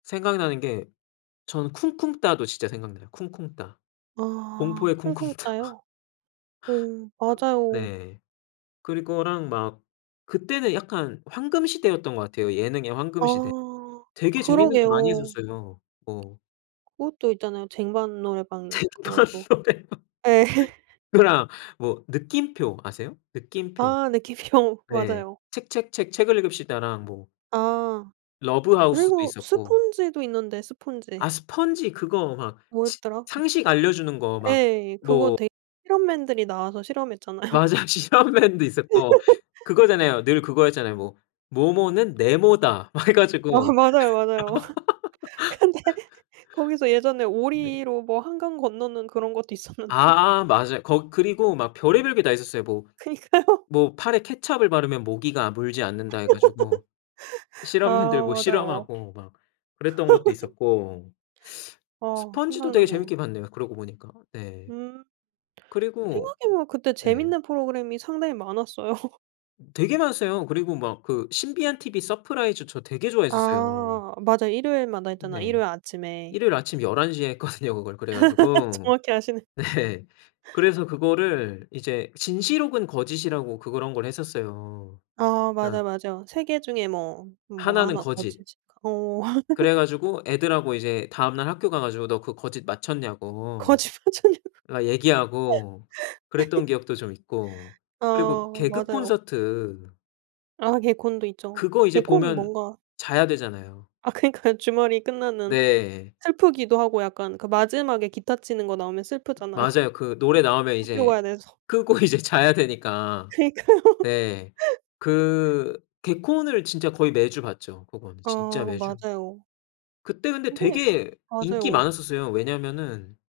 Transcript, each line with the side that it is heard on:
left: 생각나는 게 저는 쿵쿵따도 진짜 생각나요. 쿵쿵따.
right: 아
left: 공포의 쿵쿵따
right: 쿵쿵따요? 어 맞아요.
left: 네. 그리고랑 막 그때는 약간 황금시대였던 것 같아요. 예능의 황금시대.
right: 아
left: 되게 재미있는 게 많이
right: 그러게요.
left: 있었어요. 뭐.
right: 그것도 있잖아요. 쟁반 노래방
left: 쟁반
right: 그것도.
left: 노래방
right: 네.
left: 그거랑 뭐 느낌표 아세요? 느낌표.
right: 아 네 기피형
left: 네.
right: 맞아요.
left: 책책책 책을 읽읍시다랑 뭐
right: 아
left: 러브하우스도
right: 그리고
left: 있었고.
right: 스펀지도 있는데
left: 아
right: 스펀지.
left: 스펀지 그거 막 식
right: 뭐였더라?
left: 상식 알려주는 거 막
right: 예 그거
left: 뭐
right: 되게 실험맨들이 나와서 실험했잖아요.
left: 맞아. 실험맨도 있었고, 그거잖아요. 늘 그거였잖아요. 뭐, "뭐뭐는 네모다." 막 해
right: 어
left: 가지고.
right: 맞아요 맞아요. 근데 거기서 예전에
left: 네.
right: 오리로 뭐 한강 건너는 그런 것도 있었는데.
left: 아 맞아요. 거 그리고 막 별의별 게 다 있었어요. 뭐
right: 그니까요.
left: 뭐 팔에 케첩을 바르면 모기가 물지 않는다 해 가지고
right: 아
left: 실험맨들 뭐
right: 맞아요.
left: 실험하고 막 그랬던 것도 있었고.
right: 아
left: 스펀지도 되게
right: 생각나네요.
left: 재밌게 봤네요. 그러고 보니까. 네
right: 음.
left: 그리고
right: 생각해 보면 그때
left: 네.
right: 재밌는 프로그램이 상당히 많았어요.
left: 되게 많았어요. 그리고 막 그 신비한 TV 서프라이즈 저 되게 좋아했었어요.
right: 아 맞아. 일요일마다 했잖아.
left: 네.
right: 일요일 아침에.
left: 일요일 아침 11:00 에 했거든요 그거 그래 가지고.
right: 정확히 아시네.
left: 네. 그래서 그거를 이제 진실 혹은 거짓이라고 그런 걸 했었어요.
right: 아
left: 그니까
right: 맞아요. 맞아요. 3 개 중에 뭐 뭐가
left: 하나는
right: 하나
left: 거짓.
right: 거짓일까? 어.
left: 그래 가지고 애들하고 이제 다음날 학교 가 가지고 "너 그 거짓 맞췄냐."고
right: 거짓 맞췄냐고.
left: 그니까 얘기하고 그랬던 기억도 좀 있고 그리고
right: 아 맞아요.
left: 개그콘서트.
right: 아 개콘도 있죠.
left: 그거 이제
right: 개콘은
left: 보면
right: 뭔가
left: 자야 되잖아요.
right: 아 그니까요 주말이 끝나는
left: 네.
right: 슬프기도 하고 약간 그 마지막에 기타 치는거 나오면 슬프잖아요.
left: 맞아요. 그 노래 나오면
right: 학교
left: 이제
right: 가야 돼서.
left: 끄고 이제 자야 되니까.
right: 그니까요.
left: 네 그 개콘을 진짜 거의 매주 봤죠. 그건 진짜
right: 어
left: 매주.
right: 맞아요.
left: 그때 근데
right: 근데
left: 되게 인기
right: 맞아요.
left: 많았었어요. 왜냐하면은